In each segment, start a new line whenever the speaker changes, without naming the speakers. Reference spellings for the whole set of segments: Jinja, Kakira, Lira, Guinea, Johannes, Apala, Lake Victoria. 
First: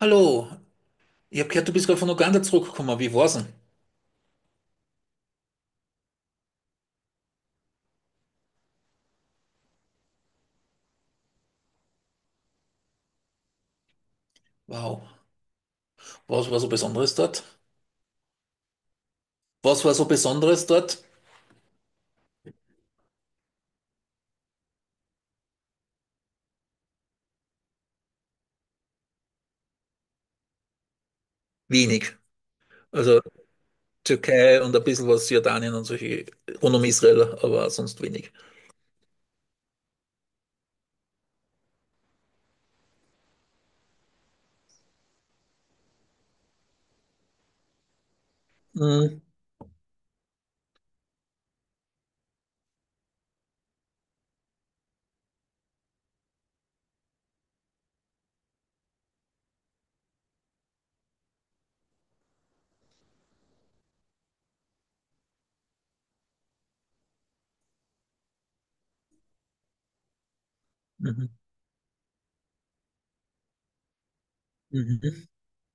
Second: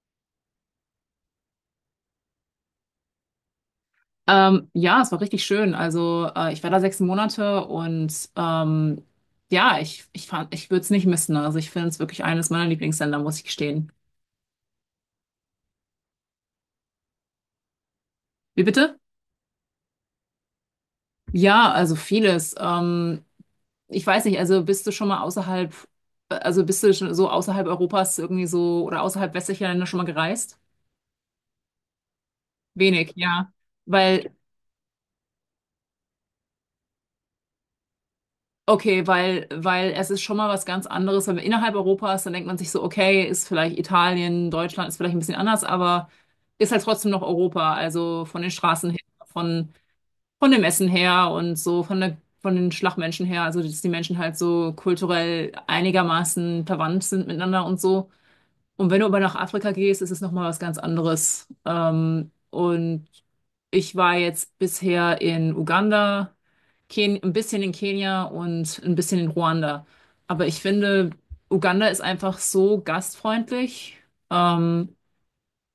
Hallo, ich habe gehört, du bist gerade von Uganda zurückgekommen. Wie war's denn?
Ja, es war richtig schön. Also ich war da sechs Monate und ja, ich fand, ich würde es nicht missen. Also ich finde es wirklich eines meiner Lieblingsländer, muss ich gestehen.
Wow. Was war so Besonderes dort?
Wie bitte?
Was war so Besonderes dort?
Ja, also vieles. Ich weiß nicht, also bist du schon so außerhalb Europas irgendwie so oder außerhalb westlicher Länder schon mal gereist?
Wenig.
Wenig,
Also
ja. Weil.
Türkei und ein bisschen was Jordanien und solche rund um Israel, aber sonst wenig.
Okay, weil es ist schon mal was ganz anderes. Wenn man innerhalb Europas, dann denkt man sich so, okay, ist vielleicht Italien, Deutschland ist vielleicht ein bisschen anders, aber ist halt trotzdem noch Europa. Also von den Straßen her,
Mhm.
von, von dem Essen her und so, von den Schlagmenschen her. Also, dass die Menschen halt so kulturell einigermaßen verwandt sind miteinander und so. Und wenn du aber nach Afrika gehst, ist es nochmal was ganz anderes. Und ich war jetzt bisher in Uganda, Ken ein bisschen in Kenia und ein bisschen in Ruanda. Aber ich finde,
Mhm.
Uganda ist einfach so gastfreundlich, ähm,
Mhm.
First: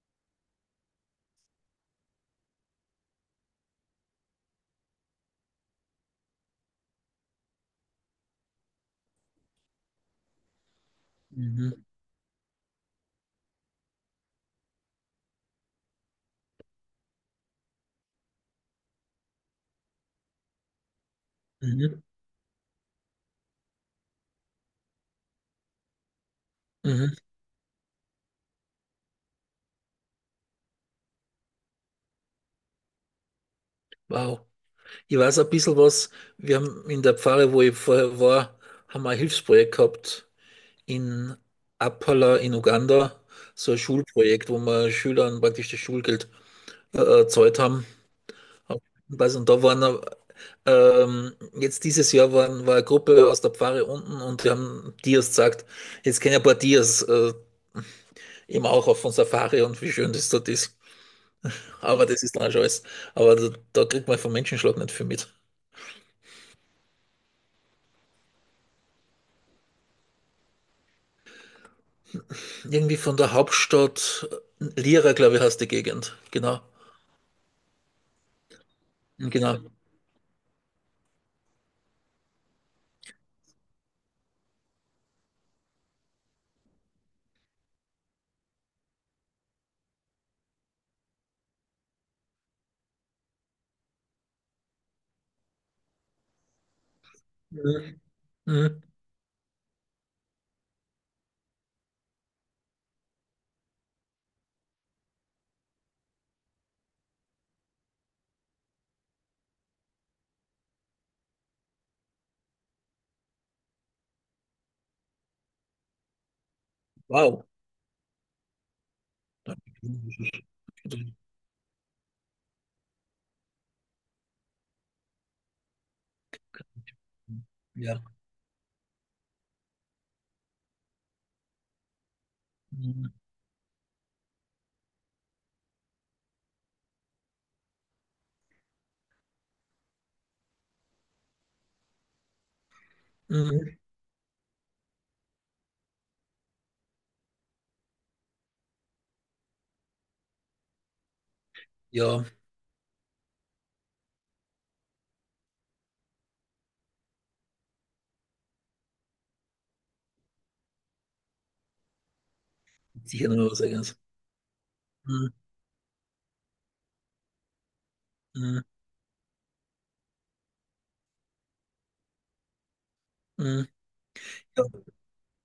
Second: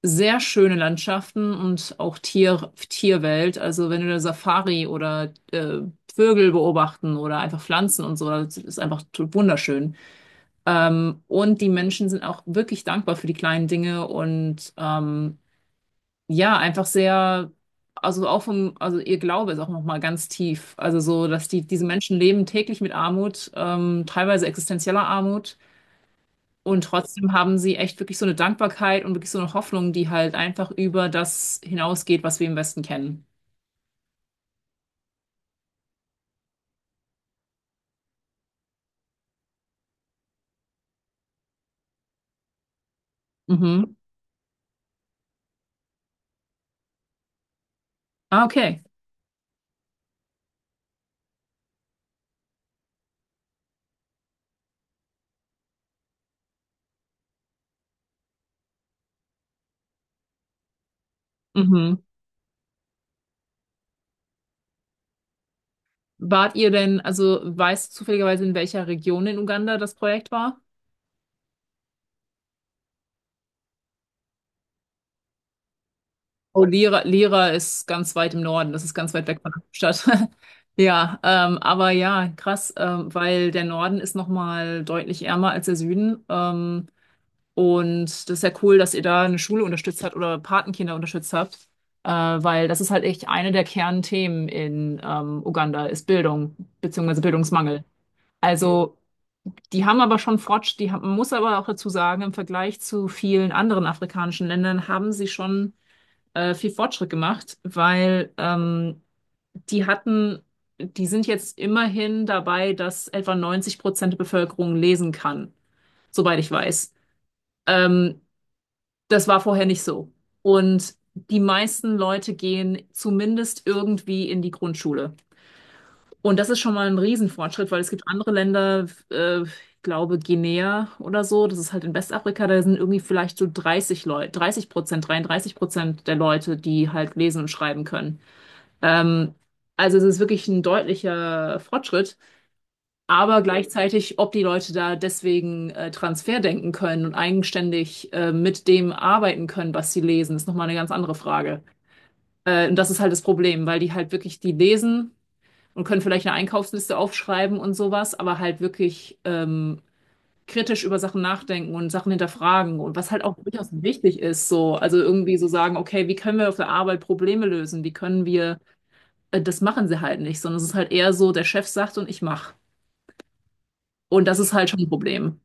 sehr schöne Landschaften und auch Tierwelt. Also wenn du eine Safari oder Vögel beobachten oder einfach Pflanzen und so, das ist einfach wunderschön. Und die
Mhm.
Menschen sind auch wirklich dankbar für die kleinen Dinge und ja, einfach sehr, also ihr Glaube ist auch nochmal ganz tief. Also so, dass diese
Mhm.
Menschen leben täglich mit Armut, teilweise existenzieller Armut. Und
Mhm.
trotzdem haben sie echt wirklich so eine Dankbarkeit und wirklich so eine Hoffnung, die halt einfach über das hinausgeht, was wir im Westen kennen.
Wow. Ich weiß ein bisschen was. Wir haben in der Pfarre, wo ich vorher war, haben wir ein Hilfsprojekt gehabt in Apala in Uganda. So ein
Mhm.
Schulprojekt, wo wir Schülern praktisch das Schulgeld erzeugt haben.
Ah, okay.
Weiß und da waren jetzt dieses Jahr waren, war eine Gruppe aus der Pfarre unten und die haben Dias gesagt, jetzt kennen ein paar Dias eben auch auf von Safari und wie schön das dort ist.
Mhm.
Aber das ist dann auch schon alles. Aber da kriegt man vom Menschenschlag nicht viel mit.
Wart ihr denn, also weißt du zufälligerweise, in welcher Region in Uganda das Projekt war?
Irgendwie von der Hauptstadt Lira, glaube ich, heißt die Gegend. Genau.
Oh, Lira, Lira ist ganz weit im Norden, das ist ganz weit weg von der
Genau.
Stadt. Ja, aber ja, krass, weil der Norden ist nochmal deutlich ärmer als der Süden. Und das ist ja cool, dass ihr da eine Schule unterstützt habt oder Patenkinder unterstützt habt, weil das ist halt echt eine der Kernthemen in Uganda, ist Bildung, beziehungsweise Bildungsmangel.
Mhm. Mhm.
Also, die haben aber schon Fortschritt, man muss aber auch dazu sagen, im Vergleich zu vielen anderen afrikanischen Ländern haben sie schon viel Fortschritt gemacht, weil die hatten, die sind jetzt immerhin dabei, dass etwa 90% der Bevölkerung lesen kann, soweit ich weiß.
Wow.
Ähm, Das war vorher nicht so. Und die meisten Leute gehen zumindest irgendwie in die Grundschule. Und das ist schon mal ein Riesenfortschritt, weil es
Ja.
gibt andere Länder, ich glaube Guinea oder so, das ist halt in Westafrika, da sind irgendwie
Mhm.
vielleicht so 30 Leute, 30%, 33% der Leute, die halt lesen und schreiben können. Ähm, also es ist wirklich ein deutlicher Fortschritt, aber
Mhm.
gleichzeitig, ob die Leute da deswegen Transfer denken können und eigenständig mit dem arbeiten können, was sie lesen, ist nochmal eine ganz andere Frage.
Ja,
Und das ist halt das Problem, weil die halt wirklich die lesen und können vielleicht eine Einkaufsliste aufschreiben und sowas, aber halt wirklich kritisch über Sachen nachdenken und Sachen hinterfragen und was halt
sicher
auch
noch was
durchaus
eigenes.
wichtig ist, so, also
Mhm.
irgendwie so sagen, okay, wie können wir auf der Arbeit Probleme lösen? Wie können wir
Mhm.
Das machen sie halt nicht, sondern es ist halt eher so, der Chef sagt und ich mache.
Mhm.
Und das ist
Ja.
halt schon ein Problem.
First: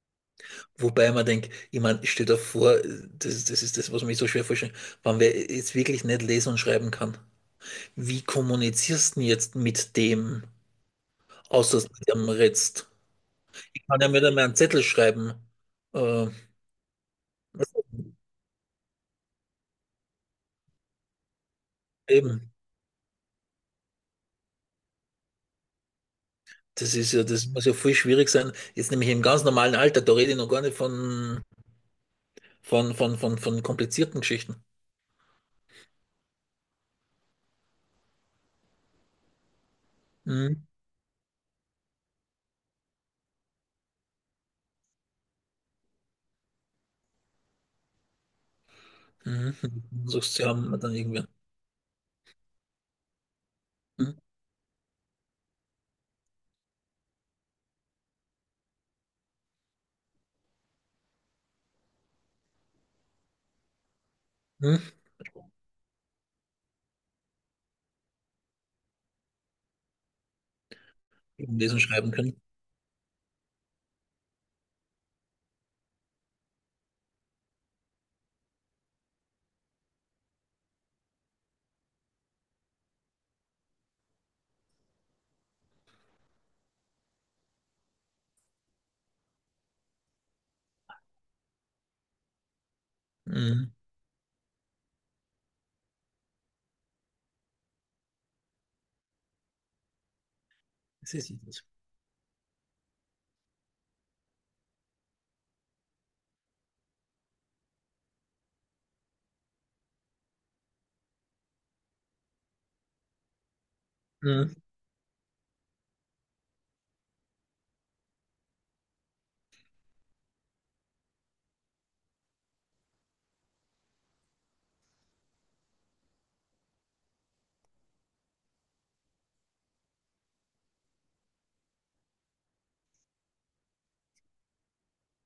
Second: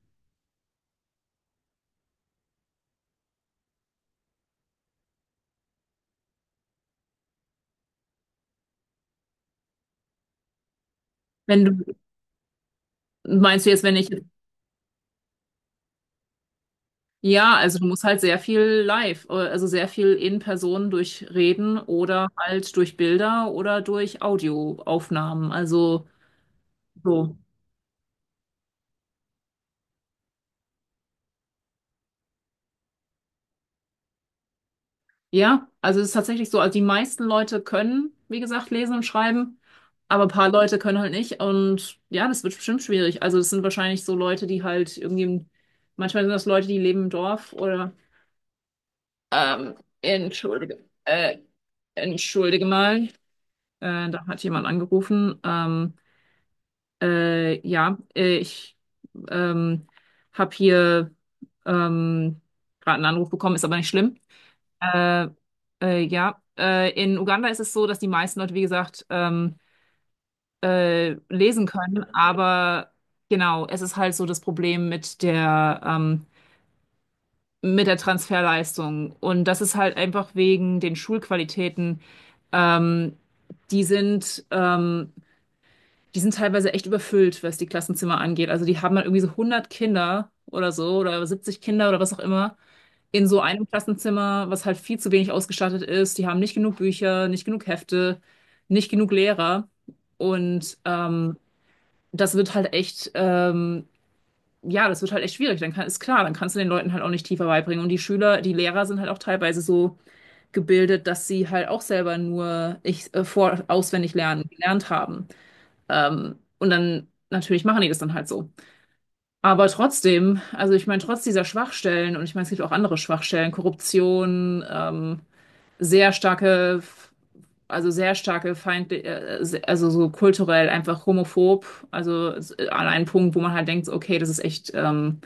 Wobei man denkt, ich meine, stell dir vor, das ist das, was mich so schwer vorstellt, wenn wer jetzt wirklich nicht lesen und schreiben kann. Wie kommunizierst du denn jetzt mit dem,
Wenn
außer
du,
dass du mit dem redst?
Meinst du jetzt,
Ich
wenn
kann
ich,
ja mit einem einen Zettel schreiben. Äh,
ja, also du musst halt sehr viel live, also sehr viel in Person durch Reden oder
eben,
halt durch Bilder oder durch Audioaufnahmen. Also
das ist ja,
so.
das muss ja viel schwierig sein. Jetzt nämlich im ganz normalen Alter, da rede ich noch gar nicht von, von komplizierten Geschichten.
Ja, also es ist tatsächlich so, also die meisten Leute können, wie gesagt, lesen und schreiben, aber ein paar
Hm,
Leute können halt nicht und ja, das wird bestimmt schwierig. Also es sind wahrscheinlich so Leute, die halt irgendwie, manchmal sind das Leute, die leben im Dorf oder.
hm,
Ähm,
hm. Sagst, sie haben
entschuldige,
dann irgendwer.
äh, Entschuldige mal,
Hm,
da hat jemand angerufen. Ja, ich ähm, habe hier ähm, gerade einen Anruf bekommen, ist aber nicht schlimm.
hm.
Äh, ja, in Uganda ist es so, dass die meisten Leute, wie gesagt, lesen
Lesen und
können,
schreiben können.
aber genau, es ist halt so das Problem mit der Transferleistung. Und das ist halt einfach wegen den Schulqualitäten. Ähm, die sind, ähm, die sind teilweise echt überfüllt, was die Klassenzimmer angeht. Also die haben dann irgendwie so 100 Kinder oder so oder 70 Kinder oder was auch immer in so einem
Hm,
Klassenzimmer, was halt viel zu wenig ausgestattet ist. Die haben nicht genug Bücher, nicht genug Hefte, nicht genug Lehrer. Und
das ist
ähm, Das wird halt echt, ja, das wird halt echt schwierig. Ist klar, dann kannst du den Leuten halt auch nicht tiefer beibringen. Und die Schüler, die Lehrer sind halt auch teilweise so gebildet, dass sie halt auch selber nur ich, vor, auswendig lernen,
es.
gelernt haben. Und dann natürlich machen die das dann halt so. Aber trotzdem, also ich meine, trotz dieser Schwachstellen, und ich meine, es gibt auch andere Schwachstellen, Korruption, sehr starke, sehr starke also so kulturell einfach homophob, an einen Punkt, wo man halt denkt, so, okay, das ist echt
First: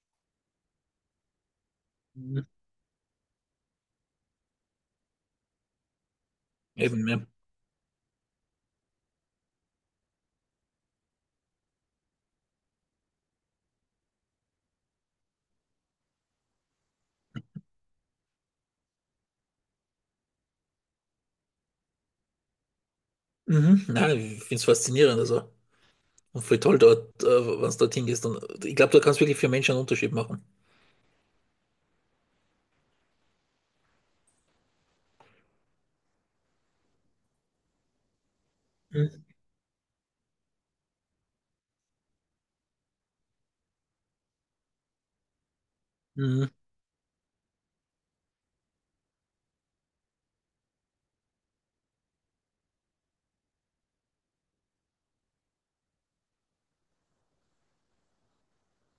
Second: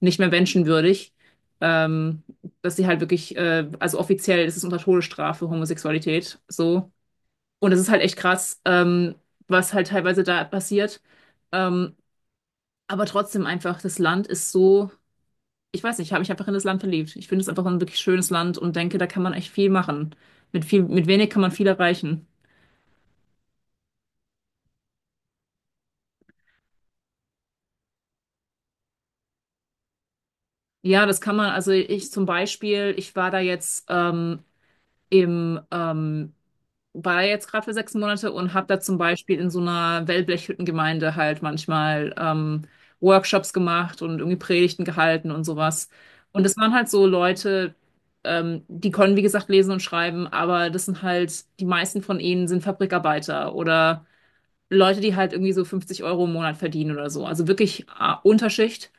nicht mehr menschenwürdig, ähm,
Mhm.
dass sie halt wirklich, also offiziell ist es unter Todesstrafe Homosexualität, so.
Eben, ja.
Und es ist halt echt krass, was halt teilweise da passiert. Ähm, aber trotzdem einfach, das Land ist so, ich weiß nicht, ich habe mich einfach in das Land verliebt. Ich finde es einfach ein wirklich schönes Land und denke, da kann man echt viel machen. Mit viel, mit wenig kann man viel erreichen.
Mhm. Nein, ich finde es faszinierend. Also. Und voll toll dort, wenn es dorthin gehst. Und ich glaube, da kannst du wirklich für Menschen einen Unterschied machen.
Ja, das kann man. Also ich zum Beispiel, ich war da jetzt im, ähm, gerade für sechs Monate und habe da zum
Mhm.
Beispiel in so einer Wellblechhüttengemeinde halt manchmal Workshops gemacht und irgendwie Predigten gehalten und sowas. Und
Mhm.
das waren halt so Leute, die können, wie gesagt, lesen und schreiben, aber das sind halt, die meisten von ihnen sind Fabrikarbeiter oder Leute, die halt irgendwie so 50 € im Monat verdienen oder so. Also wirklich Unterschicht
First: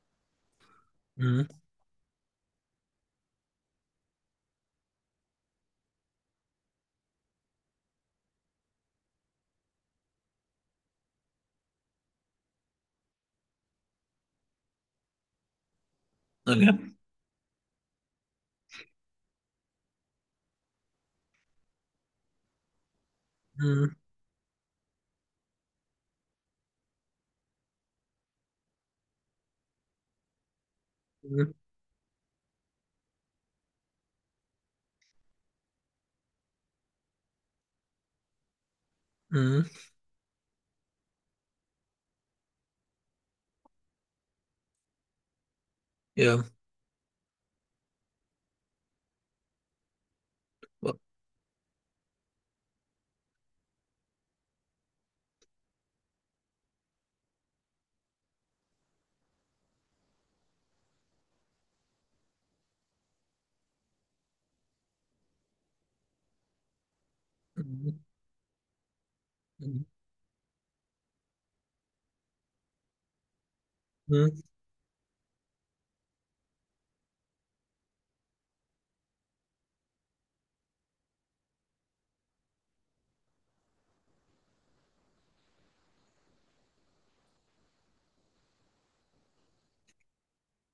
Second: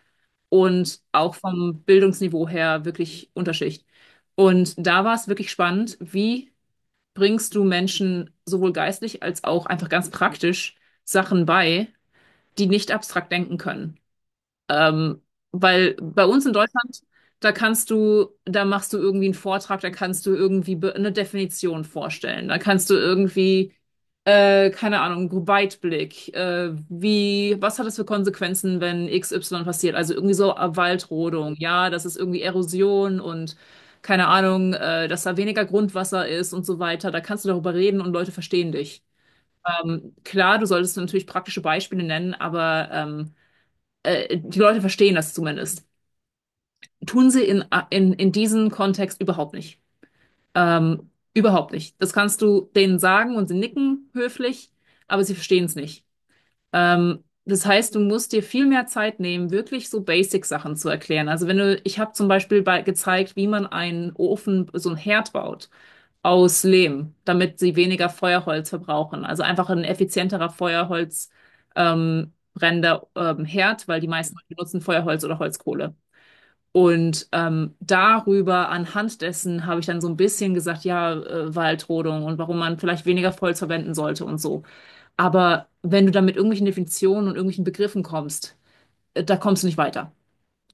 und auch
Mhm.
vom Bildungsniveau her wirklich Unterschicht. Und da war es wirklich spannend, wie bringst du Menschen sowohl geistlich als auch einfach ganz praktisch Sachen bei, die nicht abstrakt denken können. Ähm, Weil bei uns in
Okay.
Deutschland, da kannst du, da machst du irgendwie einen Vortrag, da kannst du irgendwie eine Definition vorstellen, da kannst du irgendwie,
Mhm.
keine Ahnung, Weitblick, wie, was hat das für Konsequenzen, wenn XY passiert? Also irgendwie so
Mhm.
Waldrodung, ja, das ist irgendwie Erosion und keine Ahnung, dass da weniger Grundwasser ist und so weiter. Da kannst du darüber reden und Leute verstehen dich.
Mhm.
Klar, du solltest natürlich praktische Beispiele nennen, aber die Leute verstehen das zumindest.
Ja.
Tun sie in diesem Kontext überhaupt nicht. Überhaupt nicht. Das kannst du denen sagen und sie nicken höflich, aber sie verstehen es nicht. Das heißt, du musst dir viel mehr Zeit nehmen, wirklich so Basic-Sachen zu erklären. Also wenn du, ich habe zum Beispiel bei, gezeigt, wie man einen Ofen, so einen Herd baut aus Lehm, damit sie
Mhm.
weniger Feuerholz verbrauchen. Also einfach ein
Mhm.
effizienterer Feuerholz brennender Herd, weil die meisten
Mhm.
benutzen Feuerholz oder Holzkohle. Darüber, anhand dessen, habe ich dann so ein bisschen gesagt, ja, Waldrodung und warum man vielleicht weniger Holz verwenden sollte und so. Aber wenn du dann mit irgendwelchen Definitionen und irgendwelchen Begriffen kommst, da kommst du nicht weiter.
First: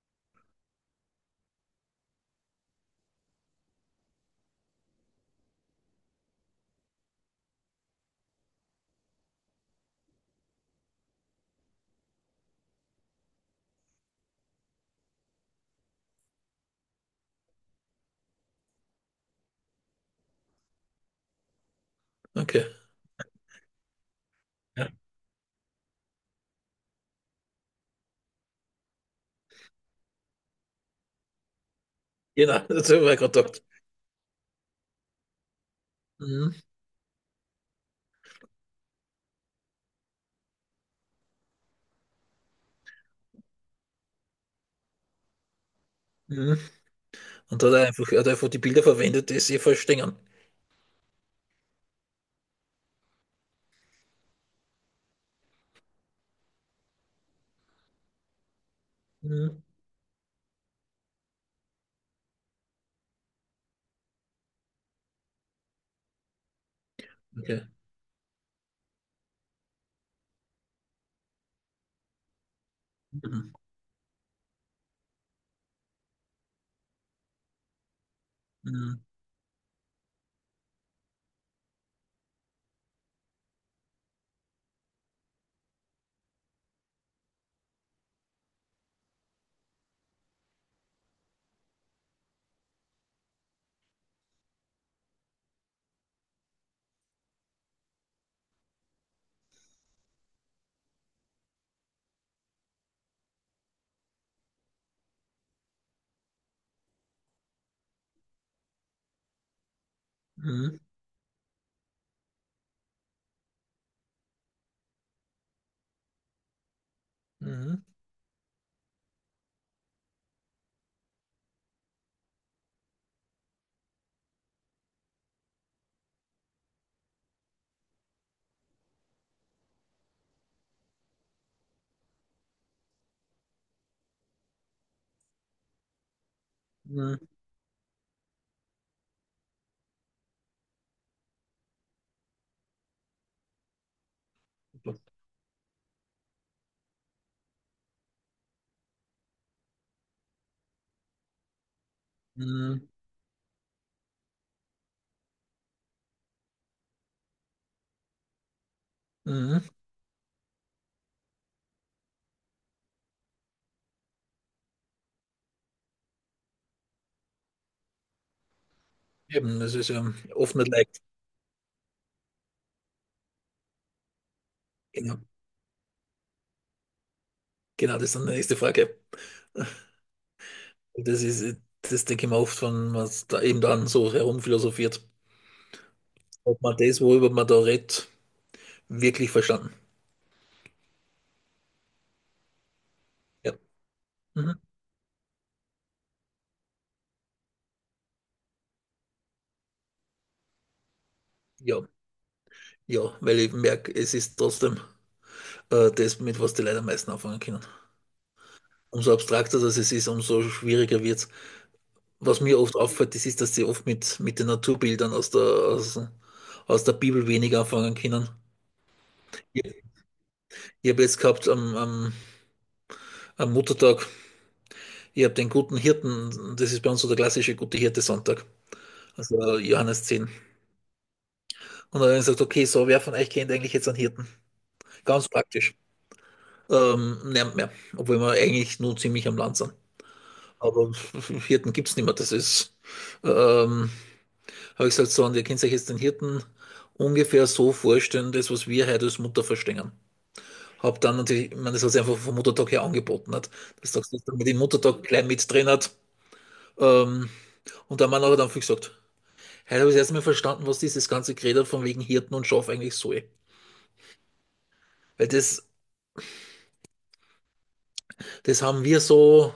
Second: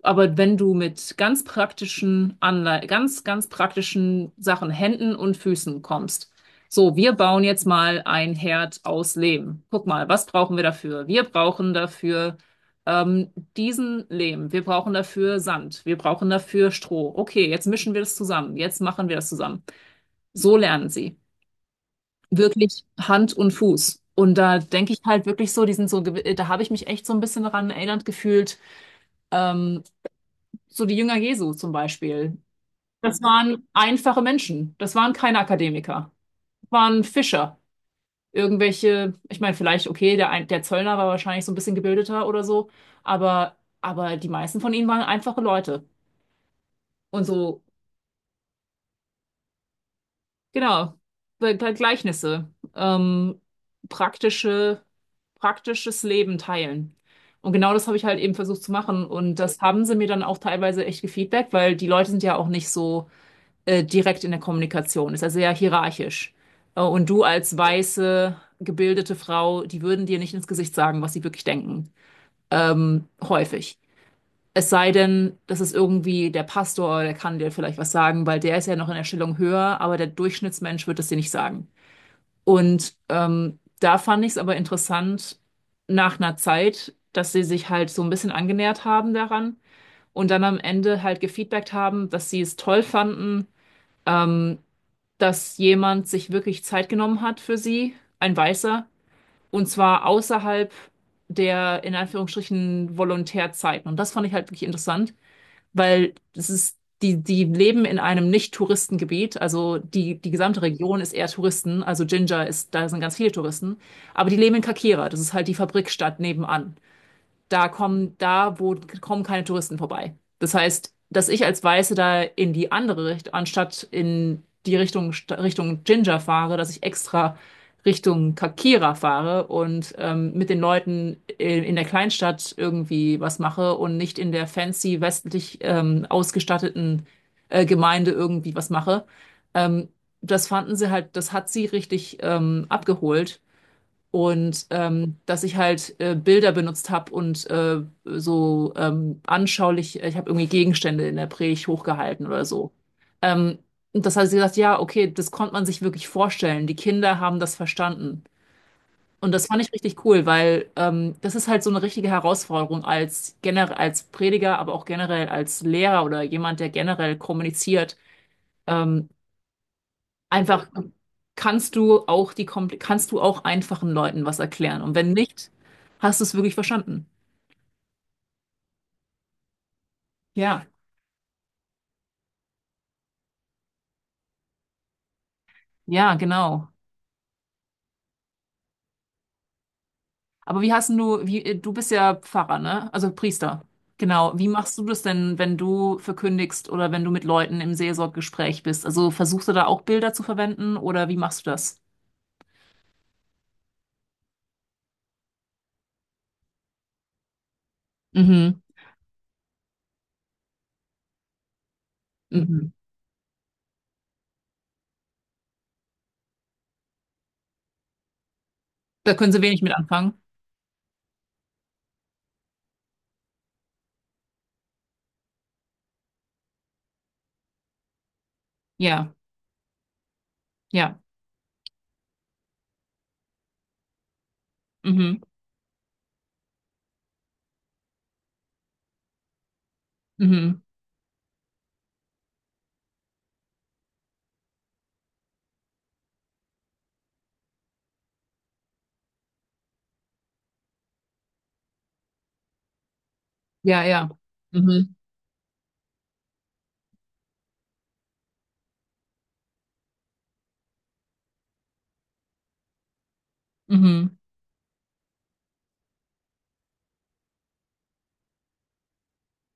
Aber wenn du mit ganz praktischen Anlei ganz, ganz praktischen Sachen, Händen und Füßen kommst, so, wir bauen jetzt mal ein Herd aus Lehm. Guck mal, was brauchen wir dafür? Wir brauchen dafür ähm, diesen Lehm. Wir brauchen dafür Sand. Wir brauchen dafür Stroh. Okay, jetzt mischen wir das zusammen. Jetzt machen wir das zusammen. So lernen sie.
Okay.
Wirklich Hand und Fuß. Und da
Ja.
denke ich halt wirklich so, die sind so, da habe ich mich echt so ein bisschen daran erinnert gefühlt. Ähm, so die Jünger Jesu zum Beispiel.
Genau, das habe ich mir
Das
gerade gedacht.
waren einfache Menschen. Das waren keine Akademiker.
Mhm.
Das waren Fischer. Irgendwelche, ich meine, vielleicht, okay, der Zöllner war wahrscheinlich so ein bisschen gebildeter oder so, aber, aber die meisten von ihnen waren einfache Leute.
Mhm.
Und so,
Und da hat er einfach, er hat einfach die Bilder verwendet, die sie verstehen.
genau, Gleichnisse, praktische, praktisches Leben teilen. Und genau das habe ich halt eben versucht zu machen. Und das
Mhm.
haben sie mir dann auch teilweise echt gefeedbackt, weil die Leute sind ja auch nicht so direkt in der Kommunikation ist, also sehr hierarchisch. Und du als
Okay.
weiße, gebildete Frau, die würden dir nicht ins Gesicht sagen, was sie wirklich denken.
Mhm.
Häufig. Es sei denn, das ist irgendwie der Pastor, der kann dir vielleicht was sagen, weil der ist ja noch in der
Mhm.
Stellung höher, aber der Durchschnittsmensch wird es dir nicht sagen. Und da fand ich es aber interessant, nach einer Zeit, dass sie sich halt so ein bisschen angenähert haben daran und dann am Ende halt gefeedbackt haben, dass sie es toll fanden, ähm, dass jemand sich wirklich Zeit genommen hat für sie, ein Weißer, und zwar außerhalb der in Anführungsstrichen Volontärzeiten. Und das fand ich halt wirklich interessant, weil das ist, die, die leben in einem Nicht-Touristengebiet, also die, die gesamte
Mhm.
Region ist eher Touristen, also Jinja ist, da sind ganz viele Touristen, aber die leben in Kakira, das ist halt die Fabrikstadt nebenan, da
Mhm.
kommen, da wo kommen keine Touristen vorbei. Das heißt, dass ich als Weiße da in die andere Richtung, anstatt in die Richtung, Richtung Jinja fahre, dass ich extra Richtung Kakira fahre und mit den Leuten in der Kleinstadt irgendwie was mache und nicht in der fancy westlich ausgestatteten
Mhm.
Gemeinde irgendwie was mache. Ähm, Das fanden sie halt, das hat sie richtig abgeholt und dass ich halt Bilder benutzt habe und so anschaulich, ich habe irgendwie Gegenstände in der Predigt hochgehalten oder so.
Mhm.
Ähm, und das hat sie gesagt, ja, okay, das konnte man sich wirklich vorstellen. Die Kinder haben das verstanden. Und das
Mhm.
fand ich richtig cool, weil das ist halt so eine richtige Herausforderung als generell als Prediger, aber auch generell als Lehrer oder jemand, der generell kommuniziert. Ähm,
Eben, das ist ja oft
Einfach
nicht leicht.
kannst du auch die kompl kannst du auch einfachen Leuten was erklären. Und wenn
Genau.
nicht, hast du es wirklich verstanden.
Genau, das ist dann die nächste Frage.
Ja,
Das ist, das denke ich mir oft, wenn man da eben dann so herumphilosophiert,
ja,
ob
genau.
man das, worüber man da redet, wirklich verstanden.
Aber wie hast denn du, wie, du bist ja Pfarrer, ne? Also
Ja.
Priester. Genau. Wie
Mhm.
machst du das denn, wenn du verkündigst oder wenn du mit Leuten im Seelsorggespräch bist? Also versuchst du da auch Bilder zu verwenden oder wie machst du das?
Ja. Ja, weil ich merke, es ist trotzdem das, mit was die Leute am meisten anfangen können.
Mhm.
Umso abstrakter das es ist, umso schwieriger wird es. Was mir
Mhm.
oft auffällt, das ist, dass sie oft mit den Naturbildern aus der, aus, aus der Bibel weniger anfangen können.
Da können sie wenig mit
Ich,
anfangen.
ich habe jetzt gehabt am, am, am Muttertag. Ihr habt den guten Hirten, das ist bei uns so der klassische gute Hirte-Sonntag,
Ja,
also Johannes zehn.
ja.
Und dann sagt, okay, so, wer von euch kennt eigentlich jetzt einen Hirten?
Mhm.
Ganz praktisch. Niemand mehr, obwohl wir eigentlich nur ziemlich am Land sind.
Mhm.
Aber Hirten gibt es nicht mehr, das ist, ähm, habe ich gesagt, so, und ihr könnt euch jetzt den Hirten ungefähr so vorstellen, das, was wir heute als Mutter verstehen. Hab dann natürlich, ich meine, das hat sich einfach vom Muttertag her angeboten hat,
Ja,
dass
ja.
man den
Mhm.
Muttertag gleich mit drin hat. Ähm, und der Mann hat dann viel gesagt, hey, da habe ich erstmal verstanden, was dieses ganze Gerede von wegen Hirten und Schaf eigentlich soll.
Mhm.
Weil das, das haben wir so,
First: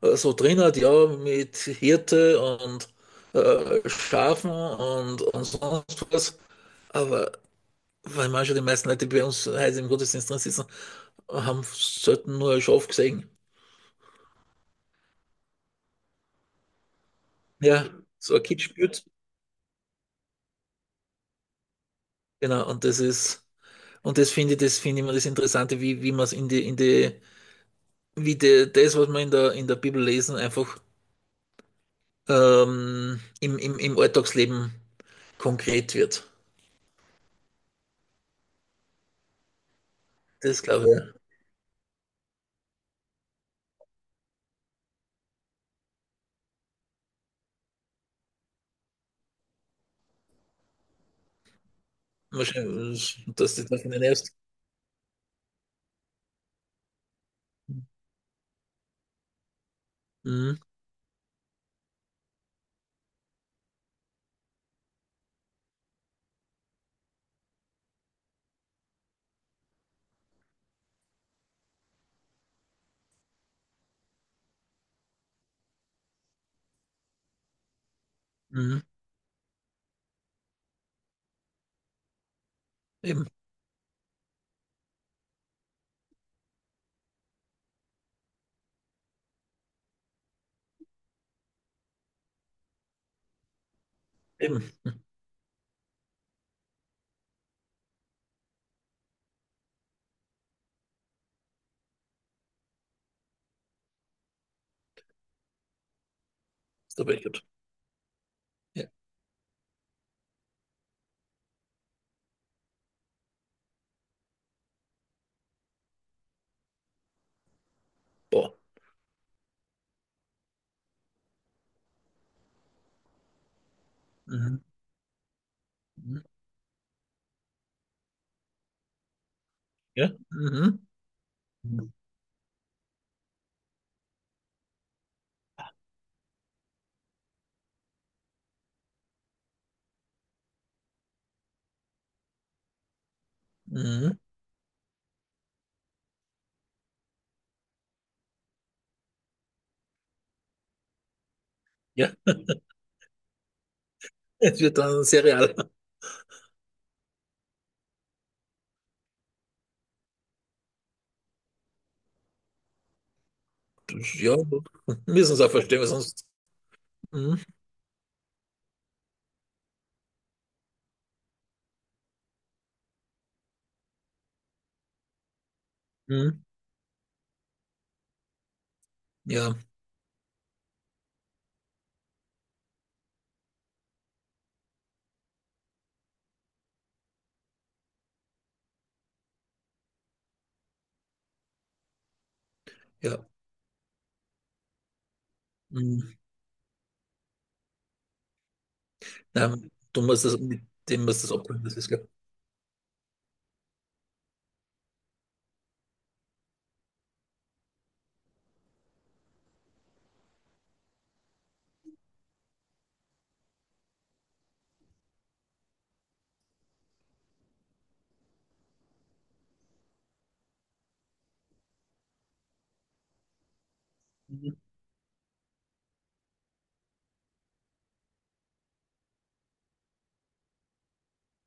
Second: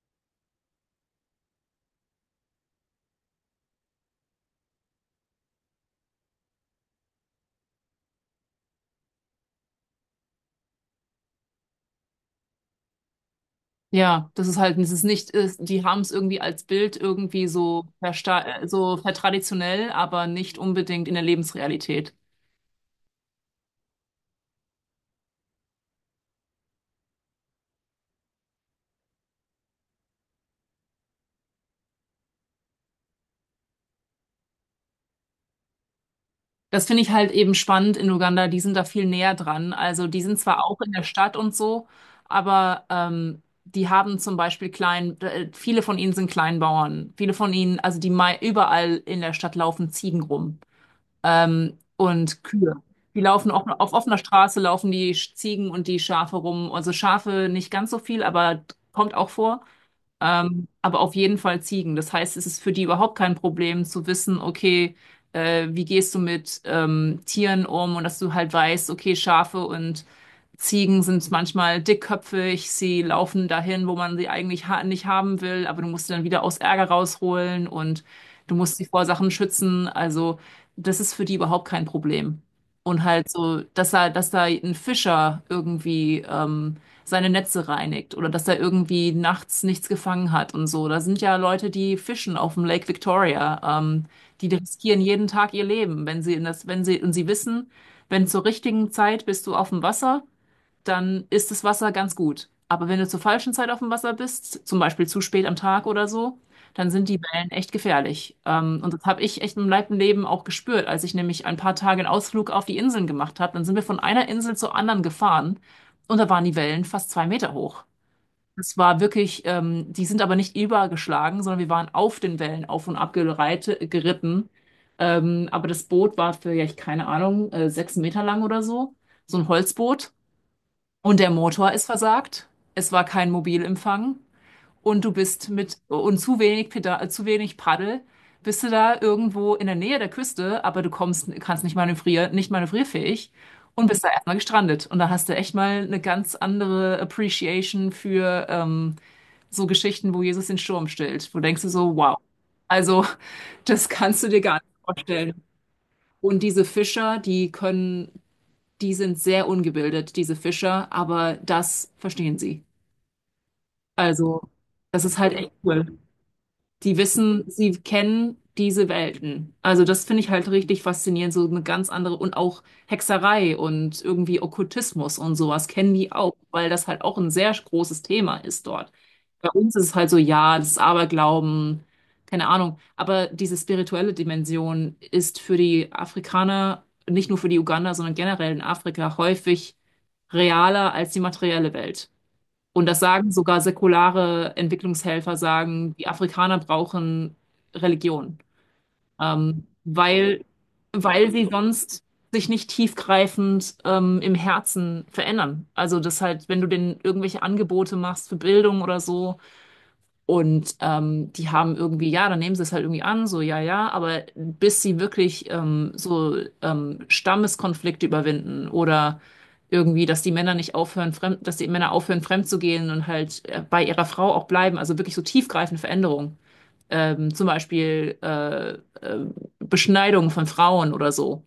so drin, halt, ja, mit Hirte und Schafen und sonst was. Aber weil manche, die meisten Leute, die bei uns heute im Gottesdienst drin sitzen, haben selten nur ein Schaf gesehen.
Ja, das ist halt, das ist nicht, ist, die haben es irgendwie als Bild irgendwie
Ja,
so,
so ein Kind
so
spürt.
vertraditionell, aber nicht unbedingt in der Lebensrealität.
Genau, und das ist, und das finde ich immer das Interessante, wie, wie man es in die, wie die, das, was wir in der Bibel lesen, einfach im, im, im Alltagsleben konkret wird.
Das finde ich halt eben spannend in Uganda, die sind da viel näher dran. Also die sind
Das
zwar auch
glaube
in der
ich.
Stadt und so, aber die haben zum Beispiel viele von ihnen sind Kleinbauern, viele von ihnen, also überall in der Stadt laufen Ziegen rum. Und Kühe. Die
Wahrscheinlich,
laufen
dass
auch
das das
auf
nicht
offener
erst.
Straße, laufen Ziegen und die Schafe rum. Also Schafe nicht ganz so viel, aber kommt auch vor.
Mhm.
Aber auf jeden Fall Ziegen. Das heißt, es ist für die überhaupt kein Problem zu wissen, okay, wie gehst du mit Tieren um und dass du halt weißt, okay, Schafe und Ziegen sind manchmal dickköpfig, sie laufen dahin, wo man sie eigentlich ha nicht haben will, aber du musst sie dann wieder aus Ärger rausholen und du musst
Mhm.
sie vor Sachen schützen. Also das ist für die überhaupt kein Problem. Und
Eben,
halt so, dass er, dass da ein Fischer irgendwie seine Netze reinigt oder dass er irgendwie nachts nichts gefangen hat und so. Da sind ja Leute, die fischen auf dem Lake Victoria. Die
eben.
riskieren jeden Tag ihr Leben, wenn sie in das, wenn sie, und sie wissen, wenn zur richtigen Zeit bist du auf dem Wasser, dann ist das Wasser ganz gut. Aber wenn du zur falschen Zeit auf dem Wasser bist, zum Beispiel zu spät am Tag oder so, dann
Da
sind
bin
die
ich gut.
Wellen echt gefährlich.
Ja.
Und das habe ich echt im Leib und Leben auch gespürt, als ich nämlich ein paar Tage einen Ausflug auf die Inseln gemacht habe. Dann sind wir von einer Insel zur anderen gefahren und da waren die Wellen fast 2 Meter hoch.
Boah.
Das war wirklich, die sind aber nicht übergeschlagen, sondern wir waren auf den Wellen auf und ab geritten.
Mhm.
Aber das Boot
Mhm.
war für, ja, ich keine Ahnung, 6 Meter lang oder so. So ein Holzboot.
Ja. Mhm.
Und der Motor ist versagt. Es war kein Mobilempfang. Und du bist mit und zu wenig Paddel, bist du da irgendwo in der Nähe der Küste, aber kannst nicht manövrieren, nicht manövrierfähig und bist da
Mhm.
erstmal gestrandet. Und da hast du echt mal eine ganz andere Appreciation für so Geschichten, wo Jesus den Sturm stillt. Wo denkst du so,
Ja.
wow. Also, das kannst du dir gar
Es
nicht
wird dann sehr
vorstellen.
real.
Und diese Fischer, die können, die sind sehr ungebildet, diese Fischer, aber das verstehen sie.
Das- Ja,
Also, das ist halt
müssen es auch
echt
verstehen, weil
cool.
sonst.
Die
Mhm.
wissen, sie kennen diese Welten. Also das finde ich halt richtig faszinierend, so eine ganz andere und auch Hexerei und irgendwie Okkultismus und sowas kennen die auch,
Mhm.
weil das halt auch ein sehr großes Thema ist dort. Bei
Ja,
uns ist es halt so, ja, das ist Aberglauben, keine Ahnung, aber diese spirituelle Dimension ist für die Afrikaner, nicht nur für die Uganda, sondern generell in Afrika häufig realer als die materielle Welt. Und das
ja.
sagen sogar säkulare Entwicklungshelfer, sagen, die
Mhm.
Afrikaner brauchen Religion,
Nein, du musst das
weil,
mit dem musst
weil
das
sie
abholen, das ist klar.
sonst sich nicht tiefgreifend im Herzen verändern. Also das halt, wenn du denen irgendwelche Angebote machst für Bildung oder so, und die haben irgendwie, ja, dann nehmen sie es halt irgendwie an, so ja, ja, aber bis sie wirklich Stammeskonflikte überwinden oder irgendwie, dass die Männer nicht aufhören, fremd, dass die Männer aufhören, fremd zu gehen und halt bei ihrer Frau auch
Mhm.
bleiben, also wirklich so tiefgreifende Veränderungen. Zum Beispiel Beschneidung von Frauen oder so.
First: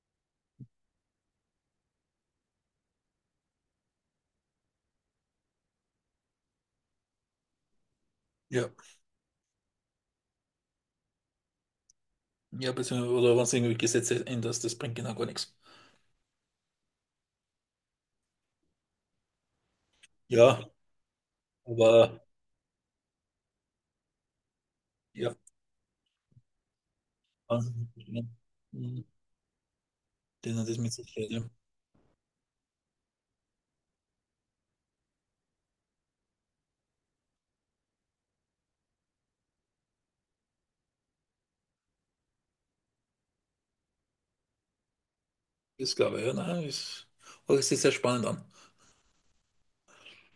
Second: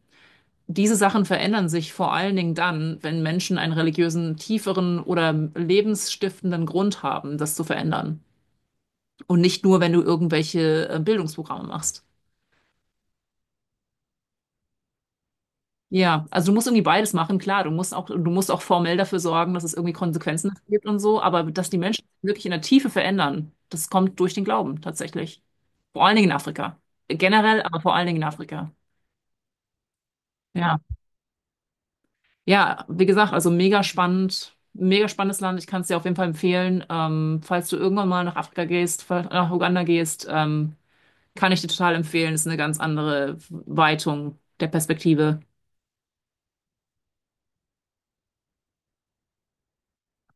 Diese Sachen verändern sich vor allen Dingen dann, wenn Menschen einen religiösen, tieferen oder lebensstiftenden Grund haben, das zu verändern.
Ja.
Und nicht nur, wenn du irgendwelche Bildungsprogramme machst.
Ja, beziehungsweise, oder wenn du irgendwie Gesetze änderst, das bringt genau gar nichts.
Ja, also du musst irgendwie beides machen, klar. Du musst auch formell dafür sorgen, dass es irgendwie Konsequenzen dafür
Ja,
gibt und so, aber dass die Menschen
aber.
wirklich in der Tiefe verändern, das kommt durch den Glauben
Ja,
tatsächlich. Vor allen Dingen in Afrika. Generell,
also,
aber vor allen Dingen in
ja.
Afrika.
Mhm. Den hat es
Ja.
mit sich ja.
Ja, wie gesagt, also mega spannend, mega spannendes Land. Ich kann es dir auf jeden Fall empfehlen. Falls du irgendwann mal nach Afrika gehst, nach Uganda gehst, kann ich dir total empfehlen. Ist eine ganz andere Weitung der Perspektive.
Ist, glaube ich, ja, nein, ist, hört sich sehr spannend an.